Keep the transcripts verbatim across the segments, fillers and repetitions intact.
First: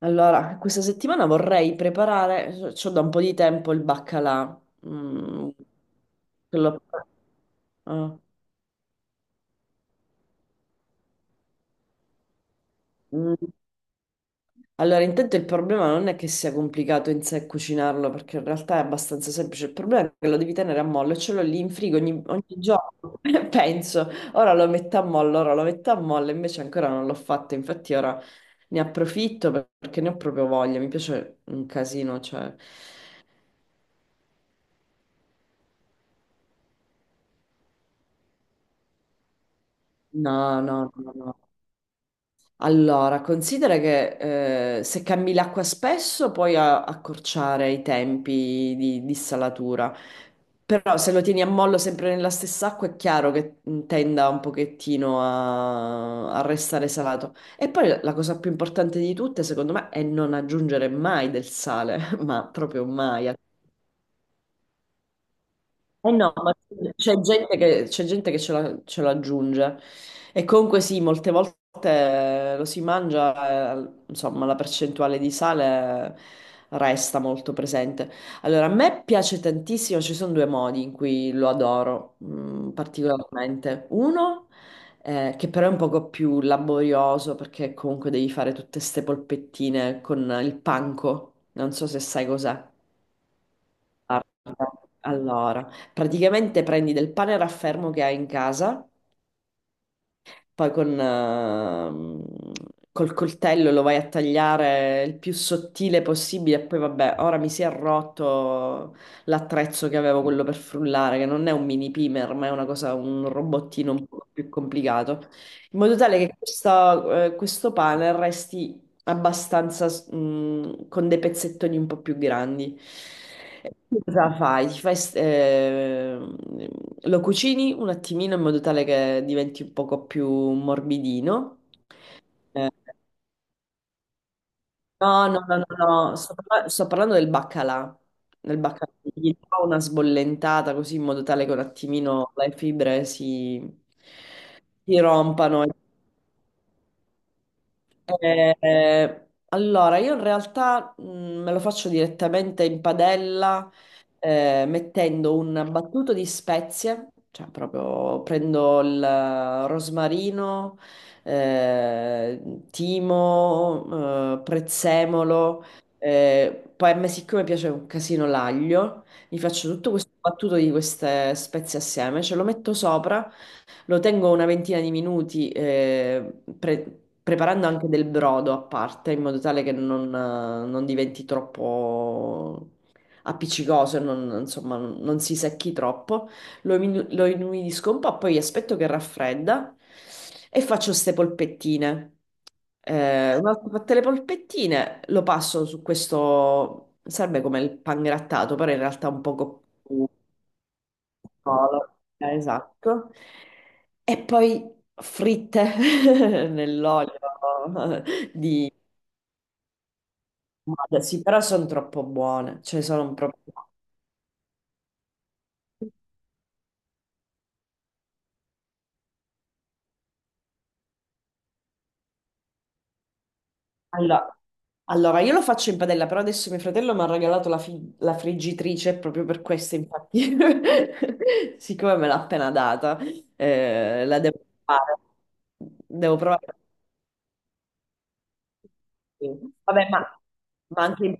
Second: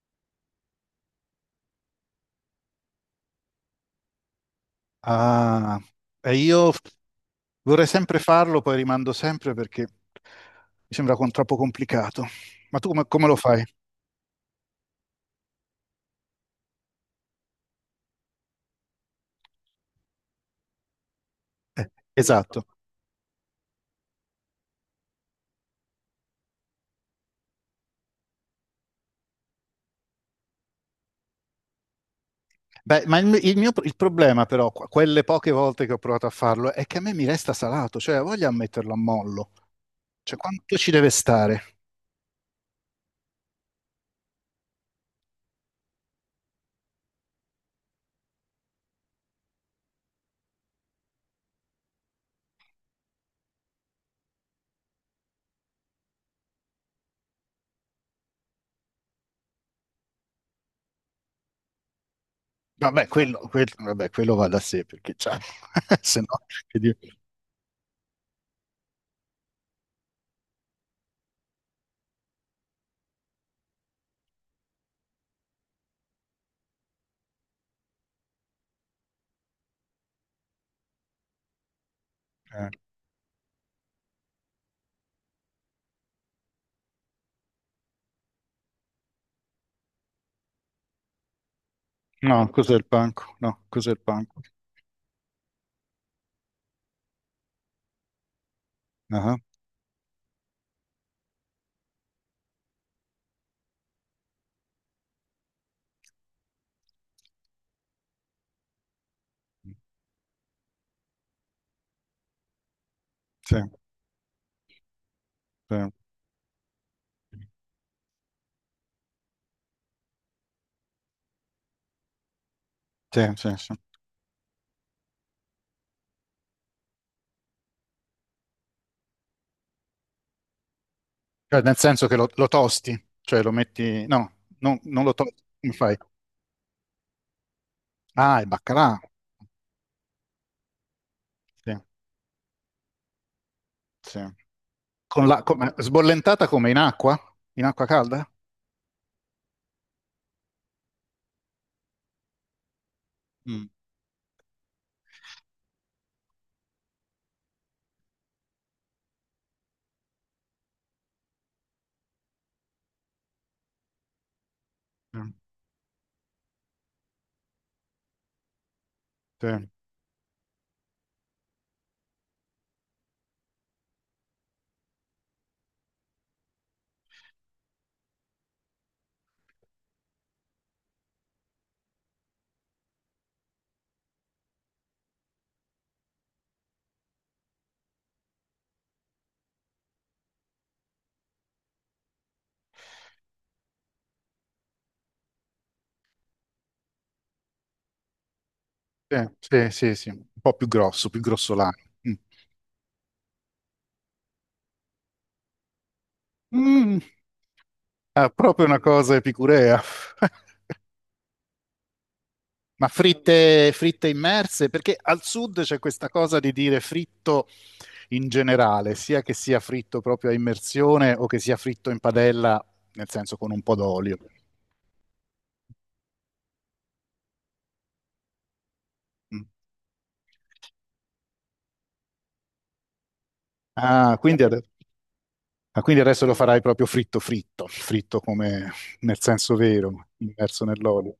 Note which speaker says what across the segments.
Speaker 1: Allora, questa settimana vorrei preparare, c'ho da un po' di tempo il baccalà. Mm.
Speaker 2: Ah, e io
Speaker 1: quello-
Speaker 2: vorrei sempre
Speaker 1: ah,
Speaker 2: farlo, poi rimando sempre perché mi sembra con troppo complicato. Ma tu come, come lo
Speaker 1: mm.
Speaker 2: fai?
Speaker 1: Allora, intanto il problema non è che sia complicato in sé cucinarlo, perché in realtà è abbastanza semplice. Il problema è che lo devi tenere a mollo e ce l'ho lì in
Speaker 2: Eh,
Speaker 1: frigo ogni, ogni
Speaker 2: esatto.
Speaker 1: giorno. Penso, ora lo metto a mollo, ora lo metto a mollo, invece ancora non l'ho fatto. Infatti ora ne approfitto perché ne ho proprio voglia. Mi piace un casino, cioè...
Speaker 2: Beh, ma il, il mio il problema però, qu- quelle poche volte che ho provato a farlo, è che a me mi resta salato, cioè ho voglia a metterlo a mollo. Cioè,
Speaker 1: No,
Speaker 2: quanto
Speaker 1: no,
Speaker 2: ci deve
Speaker 1: no, no, no.
Speaker 2: stare?
Speaker 1: Allora, considera che eh, se cambi l'acqua spesso puoi a- accorciare i tempi di, di salatura, però se lo tieni a mollo sempre nella stessa acqua è chiaro che mh, tenda un pochettino a, a restare salato. E poi la la cosa più importante di tutte, secondo me, è non aggiungere mai del sale, ma proprio
Speaker 2: Vabbè,
Speaker 1: mai.
Speaker 2: quello, quel- vabbè, quello va da sé, perché cioè,
Speaker 1: Eh
Speaker 2: se no...
Speaker 1: no, ma
Speaker 2: che dire.
Speaker 1: c'è gente che, c'è gente che ce la- ce l'aggiunge e comunque sì, molte volte eh, lo si mangia, eh, insomma, la percentuale di sale resta molto presente. Allora, a me piace tantissimo, ci sono due modi in cui lo adoro
Speaker 2: Eh,
Speaker 1: mm, particolarmente. Uno, eh, che però è un poco più laborioso perché comunque devi fare tutte ste polpettine con il panco, non so se sai
Speaker 2: No,
Speaker 1: cos'è.
Speaker 2: cos'è il panco? No, cos'è il panco?
Speaker 1: Guarda, allora, praticamente prendi del pane raffermo che hai in casa,
Speaker 2: Ah,
Speaker 1: poi con, ehm, col coltello lo vai a tagliare il più sottile possibile, e poi vabbè, ora mi si è rotto l'attrezzo che avevo, quello per frullare, che non è un mini pimer, ma è una cosa, un
Speaker 2: sì,
Speaker 1: robottino un po' più complicato,
Speaker 2: sì,
Speaker 1: in modo tale che questa- eh, questo pane resti abbastanza s- mh, con dei pezzettoni un po' più grandi.
Speaker 2: sì, sì,
Speaker 1: E
Speaker 2: sì.
Speaker 1: tu, cosa fai? Ti fai s- eh, lo cucini un attimino in modo tale che diventi un poco più morbidino.
Speaker 2: Cioè, nel senso che lo, lo
Speaker 1: Eh,
Speaker 2: tosti, cioè lo metti... No, non, non lo
Speaker 1: no, no,
Speaker 2: tosti,
Speaker 1: no,
Speaker 2: come
Speaker 1: no,
Speaker 2: fai?
Speaker 1: no, Sto, parla- sto parlando del baccalà.
Speaker 2: Ah, il
Speaker 1: Nel baccalà
Speaker 2: baccalà.
Speaker 1: gli do una sbollentata così in modo tale che un
Speaker 2: Sì,
Speaker 1: attimino le fibre si,
Speaker 2: sì.
Speaker 1: si
Speaker 2: Con la,
Speaker 1: rompano.
Speaker 2: come- sbollentata come in acqua? In acqua calda?
Speaker 1: Eh, allora, io in realtà mh, me lo faccio direttamente in
Speaker 2: Mm.
Speaker 1: padella, eh, mettendo un battuto di spezie, cioè proprio prendo il rosmarino, eh, timo, eh, prezzemolo, eh, poi a me siccome piace un casino l'aglio, mi
Speaker 2: Sì,
Speaker 1: faccio tutto questo battuto di queste spezie assieme, ce lo metto sopra. Lo tengo una ventina di minuti, eh, pre- preparando anche del brodo a parte, in modo tale che non, eh, non diventi troppo appiccicoso e non, insomma, non non si secchi troppo. Lo, inu- lo inumidisco un po', poi aspetto che raffredda e faccio queste polpettine. Eh, una volta fatte le polpettine, lo passo su questo, serve come il pangrattato, però in realtà un
Speaker 2: sì,
Speaker 1: poco
Speaker 2: sì, sì,
Speaker 1: più.
Speaker 2: sì. Un po' più grosso, più grossolano.
Speaker 1: Solo.
Speaker 2: Mm.
Speaker 1: Eh, Esatto. E poi fritte
Speaker 2: Mm.
Speaker 1: nell'olio
Speaker 2: Ah, proprio
Speaker 1: di...
Speaker 2: una cosa epicurea.
Speaker 1: Vabbè, sì, però sono troppo buone, cioè
Speaker 2: Ma
Speaker 1: sono proprio...
Speaker 2: fritte, fritte immerse? Perché al sud c'è questa cosa di dire fritto in generale, sia che sia fritto proprio a immersione o che sia fritto in padella, nel senso con un po' d'olio.
Speaker 1: Allora, allora, io lo faccio in padella, però adesso mio fratello mi ha regalato la, fi- la friggitrice proprio per
Speaker 2: Mm.
Speaker 1: questo, infatti, siccome me l'ha appena data, eh,
Speaker 2: Ah,
Speaker 1: la devo
Speaker 2: quindi, ade-
Speaker 1: provare.
Speaker 2: ah, quindi
Speaker 1: Devo
Speaker 2: adesso lo
Speaker 1: provare.
Speaker 2: farai proprio fritto fritto, fritto come nel
Speaker 1: Sì.
Speaker 2: senso
Speaker 1: Vabbè, ma,
Speaker 2: vero, immerso
Speaker 1: ma anche
Speaker 2: nell'olio.
Speaker 1: in...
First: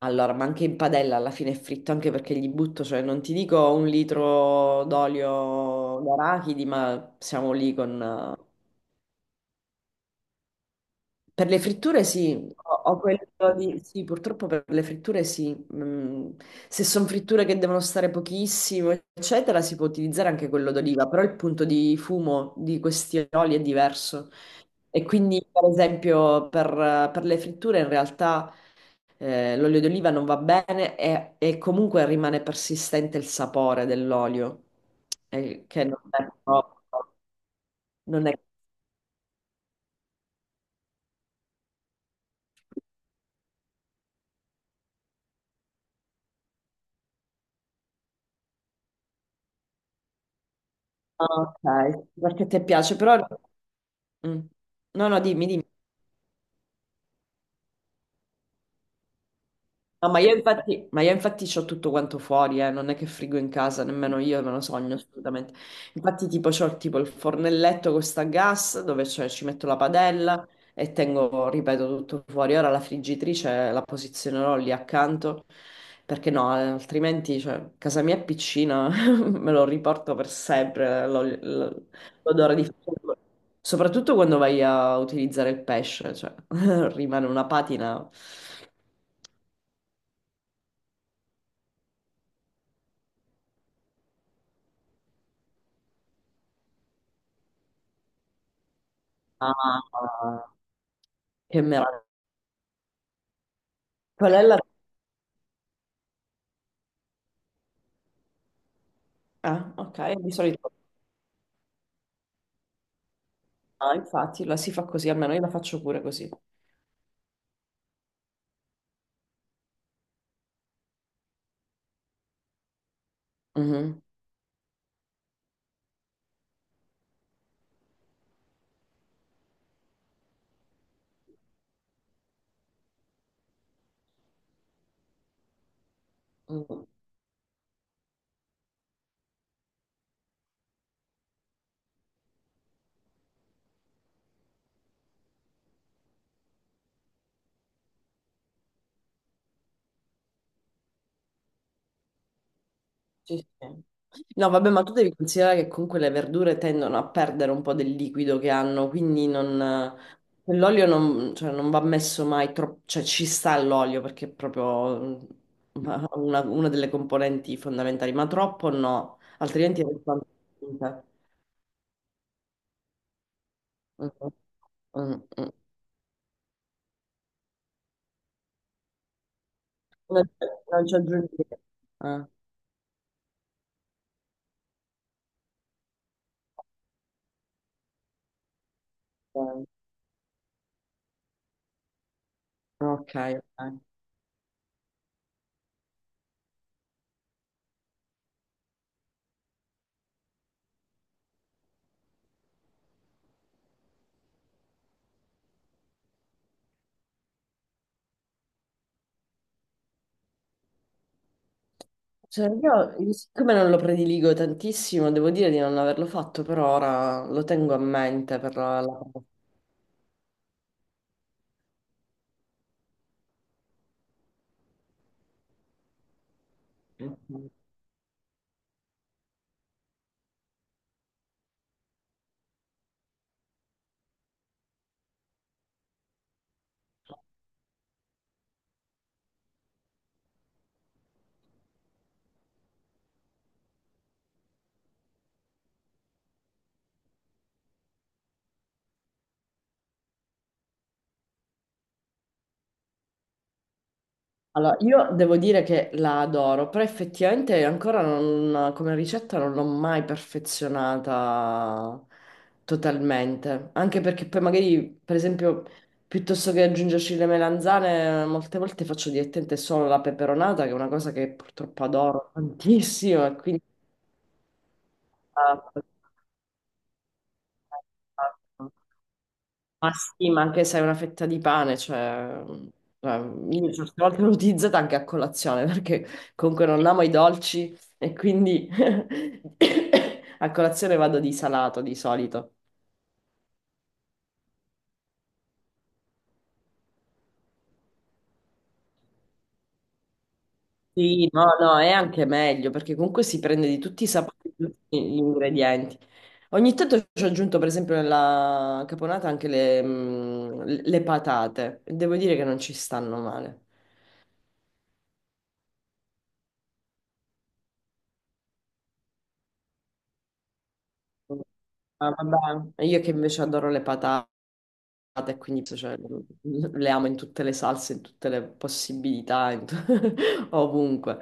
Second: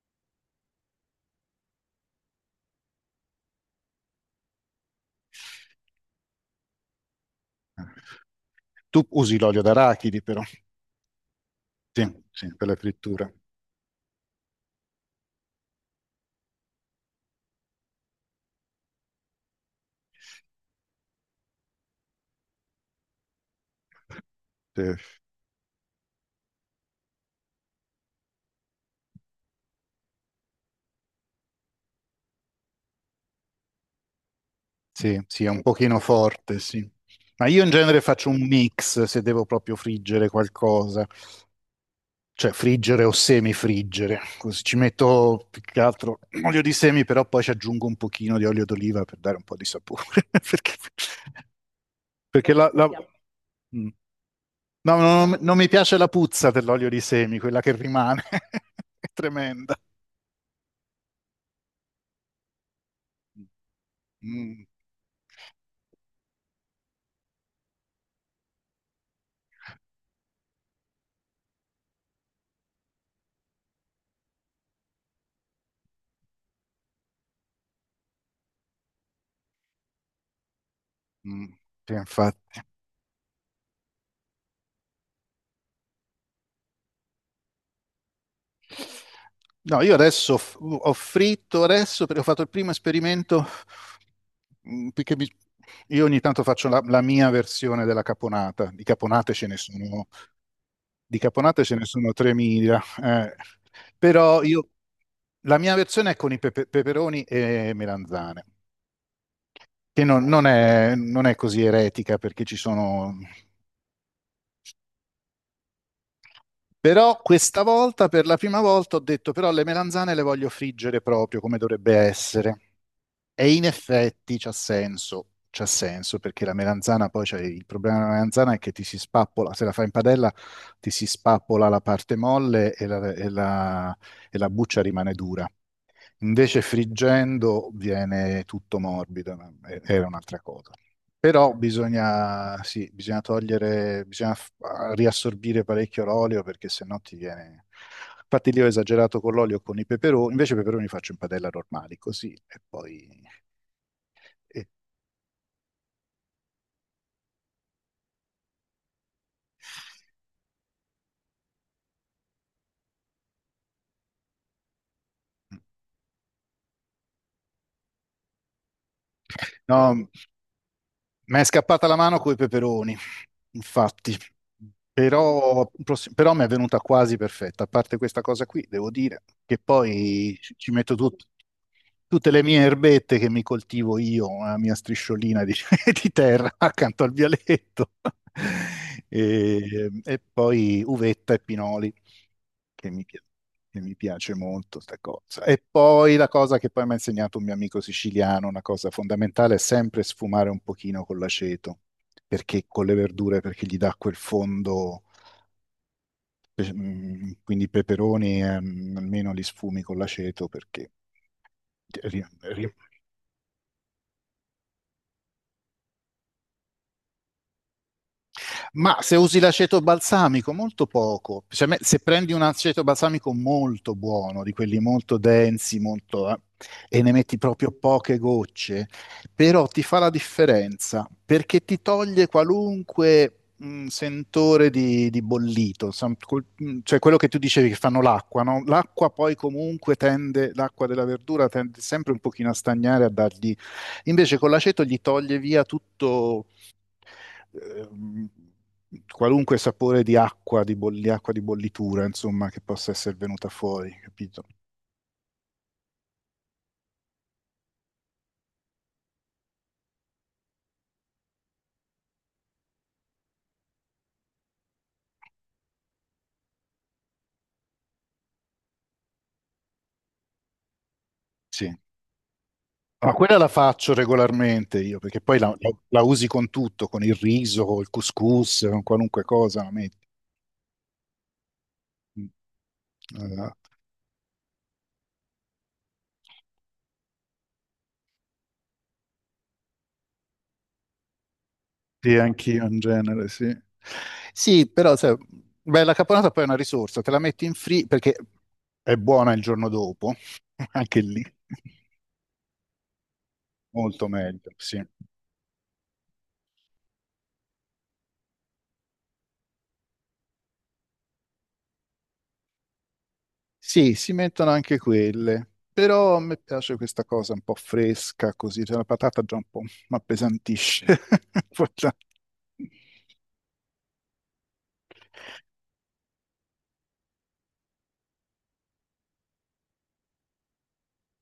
Speaker 1: Allora, ma anche in padella alla fine è fritto, anche perché gli butto, cioè non ti dico un litro d'olio d'arachidi, ma siamo lì con...
Speaker 2: Tu usi l'olio d'arachidi però,
Speaker 1: Per le fritture
Speaker 2: sì,
Speaker 1: sì,
Speaker 2: sì, per la
Speaker 1: ho ho quello
Speaker 2: frittura.
Speaker 1: di... Sì, purtroppo per le fritture sì. Mm, Se sono fritture che devono stare pochissimo, eccetera, si può utilizzare anche quello d'oliva, però il punto di fumo di questi oli è diverso. E
Speaker 2: Sì,
Speaker 1: quindi, per esempio, per, per le fritture in realtà eh, l'olio d'oliva non va bene, e, e comunque rimane persistente il sapore dell'olio,
Speaker 2: sì, sì, è un
Speaker 1: eh, che
Speaker 2: pochino
Speaker 1: non è
Speaker 2: forte,
Speaker 1: proprio...
Speaker 2: sì. Ma io in genere
Speaker 1: Non
Speaker 2: faccio
Speaker 1: è.
Speaker 2: un mix se devo proprio friggere qualcosa. Cioè friggere o semifriggere, così ci metto più che altro olio di semi, però poi ci aggiungo un pochino di olio d'oliva per dare un po' di sapore, perché,
Speaker 1: Ah, ok, perché
Speaker 2: perché
Speaker 1: ti
Speaker 2: la, la-
Speaker 1: piace, però...
Speaker 2: Mm.
Speaker 1: Mm.
Speaker 2: No, no,
Speaker 1: No, no,
Speaker 2: no, no,
Speaker 1: dimmi,
Speaker 2: non
Speaker 1: dimmi.
Speaker 2: mi piace la puzza dell'olio di semi, quella che rimane, è tremenda.
Speaker 1: No, ma io infatti, ma io infatti c'ho tutto quanto fuori, eh, non è che frigo
Speaker 2: Mm,
Speaker 1: in casa, nemmeno io me lo
Speaker 2: mm,
Speaker 1: sogno assolutamente. Infatti tipo c'ho tipo il fornelletto con sta gas dove c'è- ci metto la padella e tengo, ripeto, tutto fuori. Ora la friggitrice la posizionerò lì accanto perché no, eh, altrimenti cioè, casa mia è piccina, me lo riporto per sempre l'ol-
Speaker 2: mm.
Speaker 1: l-
Speaker 2: Sì,
Speaker 1: l'odore
Speaker 2: infatti.
Speaker 1: di frigo. Soprattutto quando vai a utilizzare il pesce, cioè rimane una patina.
Speaker 2: No, io adesso f- ho fritto adesso perché ho fatto il primo esperimento mm, perché mi- io ogni tanto faccio la, la mia versione della caponata. Di caponate ce ne sono,
Speaker 1: Ah,
Speaker 2: di
Speaker 1: che
Speaker 2: caponate ce ne
Speaker 1: meraviglia.
Speaker 2: sono tremila, eh.
Speaker 1: Qual
Speaker 2: Però
Speaker 1: è la...
Speaker 2: io la mia versione è con i pepe- peperoni e melanzane,
Speaker 1: Ah,
Speaker 2: che
Speaker 1: ok,
Speaker 2: non,
Speaker 1: di
Speaker 2: non
Speaker 1: solito.
Speaker 2: è, non è così eretica perché ci sono...
Speaker 1: Ah, infatti, la si fa così, almeno io la faccio pure così.
Speaker 2: Però questa volta, per la prima volta, ho detto però le melanzane le voglio friggere proprio come dovrebbe essere. E in
Speaker 1: Mhm.
Speaker 2: effetti c'ha senso, c'ha senso perché la melanzana poi c'è il problema della melanzana è che ti si spappola, se la fai in padella ti si spappola la parte molle e la, e la- e la buccia rimane dura. Invece
Speaker 1: Mm,
Speaker 2: friggendo viene tutto morbido, ma è- era un'altra cosa. Però bisogna, sì, bisogna togliere, bisogna f- riassorbire parecchio l'olio perché sennò ti viene... Infatti lì ho esagerato con l'olio e con i peperoni, invece i peperoni li faccio in padella normali, così e poi...
Speaker 1: sì, sì. No,
Speaker 2: Eh,
Speaker 1: vabbè, ma tu devi considerare che comunque le verdure tendono a perdere un po' del liquido che hanno, quindi non... L'olio non, cioè, non va messo mai troppo, cioè ci sta l'olio perché è proprio mm, una, una delle componenti fondamentali, ma troppo no, altrimenti è
Speaker 2: no,
Speaker 1: soltanto. Mhm.
Speaker 2: mi è scappata la mano coi peperoni,
Speaker 1: Mm,
Speaker 2: infatti,
Speaker 1: mm, mm.
Speaker 2: però, prossi- però mi è venuta quasi perfetta. A parte questa cosa qui, devo dire che
Speaker 1: Non
Speaker 2: poi
Speaker 1: c'è
Speaker 2: ci ci
Speaker 1: non
Speaker 2: metto
Speaker 1: c'è
Speaker 2: tut-
Speaker 1: aggiungere. Ah,
Speaker 2: tutte le mie erbette che mi coltivo io, la mia strisciolina di, di terra accanto al vialetto,
Speaker 1: ok,
Speaker 2: e, e poi uvetta e pinoli. che mi,
Speaker 1: ok,
Speaker 2: pi- che
Speaker 1: ok.
Speaker 2: mi piace molto sta cosa. E poi la cosa che poi mi ha insegnato un mio amico siciliano, una cosa fondamentale, è sempre sfumare un pochino con l'aceto, perché con le verdure, perché gli dà quel fondo, pe- mm, quindi i peperoni, ehm, almeno li sfumi con l'aceto perché ri-
Speaker 1: Cioè,
Speaker 2: ri-
Speaker 1: io, siccome non lo prediligo tantissimo, devo dire di non averlo fatto per ora, lo tengo a mente per la...
Speaker 2: Ma
Speaker 1: la...
Speaker 2: se usi l'aceto balsamico, molto poco. Cioè, me- se prendi un aceto balsamico molto buono, di quelli molto densi, molto, eh, e ne metti proprio poche gocce, però ti fa la differenza perché ti toglie qualunque mh, sentore di, di bollito, Sam- col- mh, cioè quello che tu dicevi che fanno l'acqua, no? L'acqua poi comunque tende, l'acqua della verdura tende sempre un pochino a stagnare, a dargli... Invece con l'aceto gli toglie via tutto ehm, qualunque sapore di acqua, di bolli- acqua di bollitura, insomma, che possa essere venuta fuori, capito?
Speaker 1: Allora, io devo dire che la adoro, però effettivamente ancora non- come ricetta non l'ho mai perfezionata totalmente, anche perché poi magari, per esempio, piuttosto che aggiungerci le melanzane, molte volte faccio direttamente solo la peperonata, che è una cosa che
Speaker 2: Sì.
Speaker 1: purtroppo adoro
Speaker 2: Ma ah,
Speaker 1: tantissimo, e
Speaker 2: quella la
Speaker 1: quindi...
Speaker 2: faccio regolarmente io, perché poi la, la- la usi con tutto, con il riso, col couscous, con qualunque cosa la
Speaker 1: Ma
Speaker 2: metti.
Speaker 1: sì, ma anche se è una fetta di pane,
Speaker 2: Mm.
Speaker 1: cioè, cioè,
Speaker 2: Eh,
Speaker 1: io certe volte l'ho utilizzata anche a colazione, perché comunque non amo i dolci, e quindi a colazione vado di salato di
Speaker 2: sì,
Speaker 1: solito.
Speaker 2: anch'io in genere, sì. Sì, però, sai, beh, la caponata poi è una risorsa, te la metti in free perché è buona il giorno dopo, anche lì,
Speaker 1: Sì, no, no, è anche meglio, perché comunque si prende di tutti i
Speaker 2: molto
Speaker 1: sapori,
Speaker 2: meglio,
Speaker 1: di
Speaker 2: sì.
Speaker 1: tutti gli ingredienti. Ogni tanto ci ho aggiunto, per esempio, nella caponata anche le, mm, le patate, e devo dire che non ci stanno male.
Speaker 2: Sì, si mettono anche quelle, però a me piace questa cosa un po' fresca, così, cioè la patata già un po' mi appesantisce. Guarda.
Speaker 1: Ah, vabbè. Io che invece adoro le patate. E quindi, cioè, le amo in tutte le salse, in tutte le possibilità, in tu- ovunque.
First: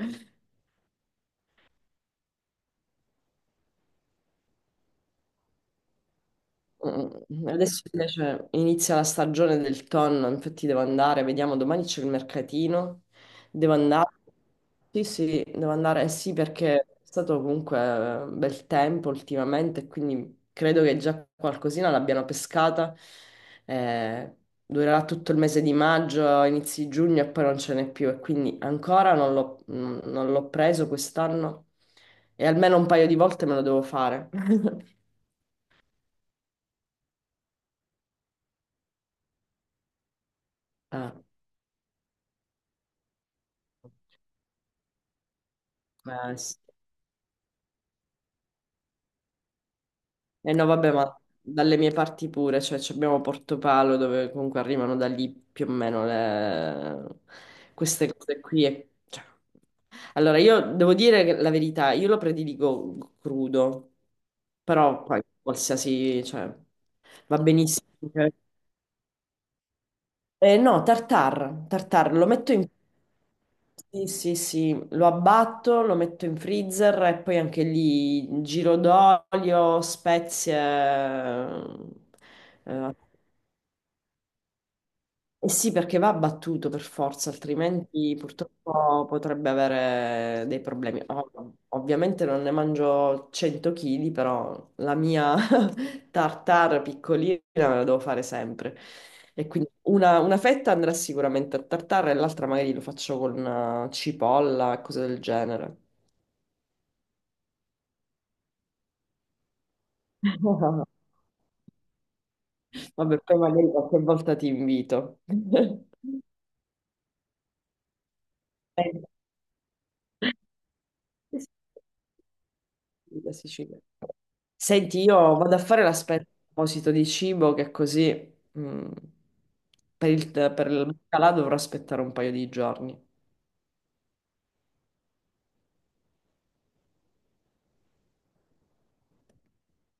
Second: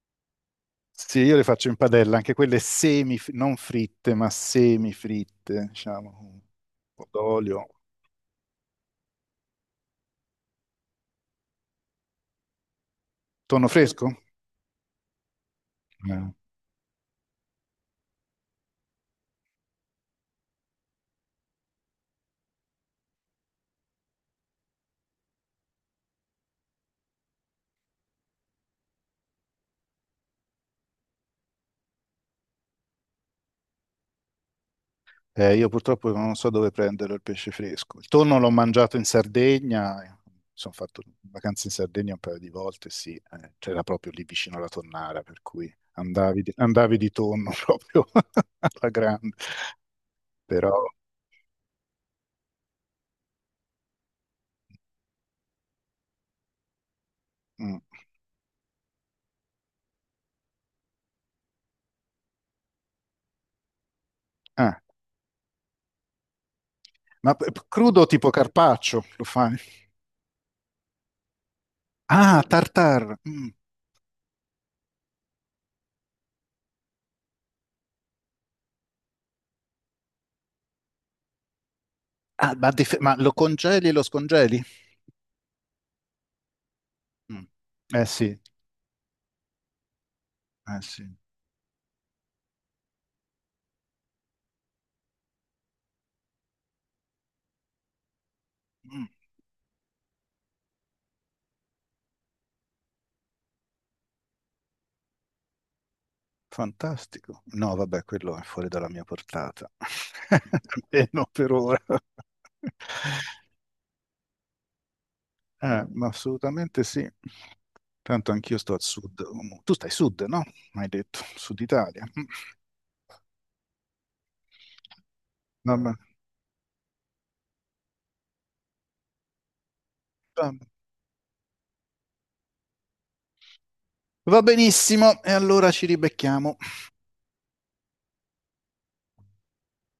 Speaker 2: Sì, io le faccio in padella, anche quelle semi, non fritte, ma semifritte, diciamo, un po'
Speaker 1: Mm, mm,
Speaker 2: d'olio.
Speaker 1: Adesso invece inizia la stagione del tonno, infatti devo andare, vediamo, domani c'è il mercatino,
Speaker 2: Tonno
Speaker 1: devo andare,
Speaker 2: fresco?
Speaker 1: sì sì, devo andare, eh
Speaker 2: Eh.
Speaker 1: sì, perché è stato comunque eh, bel tempo ultimamente, quindi credo che già qualcosina l'abbiano pescata. Eh, durerà tutto il mese di maggio, inizi giugno, e poi non ce n'è più, e quindi ancora non l'ho non l'ho preso quest'anno e almeno un paio di volte me lo devo fare.
Speaker 2: Eh, io purtroppo non so dove prendere il pesce fresco. Il tonno l'ho mangiato in Sardegna, eh, mi sono fatto
Speaker 1: Ah,
Speaker 2: vacanze in Sardegna un paio di volte, sì, eh, c'era proprio lì vicino alla tonnara, per cui
Speaker 1: eh,
Speaker 2: andavi di,
Speaker 1: sì.
Speaker 2: andavi di tonno proprio alla grande.
Speaker 1: Eh no,
Speaker 2: Però...
Speaker 1: vabbè, ma dalle mie parti pure, cioè ci abbiamo Portopalo, dove comunque arrivano da lì più o meno le-
Speaker 2: mm,
Speaker 1: queste cose qui. E- cioè. Allora, io devo dire che, la verità, io lo prediligo crudo,
Speaker 2: ah,
Speaker 1: però poi qualsiasi, cioè,
Speaker 2: ma
Speaker 1: va
Speaker 2: p-
Speaker 1: benissimo,
Speaker 2: crudo tipo
Speaker 1: anche-
Speaker 2: carpaccio lo fai?
Speaker 1: eh, no, tartar, tartar, lo
Speaker 2: Ah,
Speaker 1: metto in...
Speaker 2: tartar. Mm.
Speaker 1: Sì, sì, sì, lo abbatto, lo metto in freezer, e poi anche lì giro d'olio, spezie...
Speaker 2: Ah, ma, dif- ma lo congeli e lo scongeli?
Speaker 1: Eh sì, perché va abbattuto per forza,
Speaker 2: Mm. Eh
Speaker 1: altrimenti
Speaker 2: sì,
Speaker 1: purtroppo potrebbe avere dei
Speaker 2: eh
Speaker 1: problemi.
Speaker 2: sì.
Speaker 1: Ov- ovviamente non ne mangio cento chili, però la mia tartare piccolina me la devo fare sempre.
Speaker 2: Mm.
Speaker 1: E quindi una, una fetta andrà sicuramente a tartare e l'altra magari lo faccio con eh, cipolla e cose del genere.
Speaker 2: Fantastico. No, vabbè, quello è fuori dalla mia portata. Almeno per ora.
Speaker 1: Vabbè, poi magari qualche volta ti invito.
Speaker 2: Eh, ma assolutamente sì. Tanto anch'io sto al
Speaker 1: Eh,
Speaker 2: sud. Tu stai sud, no? Hai detto,
Speaker 1: sì,
Speaker 2: sud Italia. Mm.
Speaker 1: sì, la Sicilia. Senti, io vado a fare
Speaker 2: Vabbè.
Speaker 1: l'aspetto a proposito di cibo, che così mm, per il,
Speaker 2: Va
Speaker 1: per il baccalà dovrò aspettare un paio di giorni.
Speaker 2: Va benissimo, e allora ci ribecchiamo.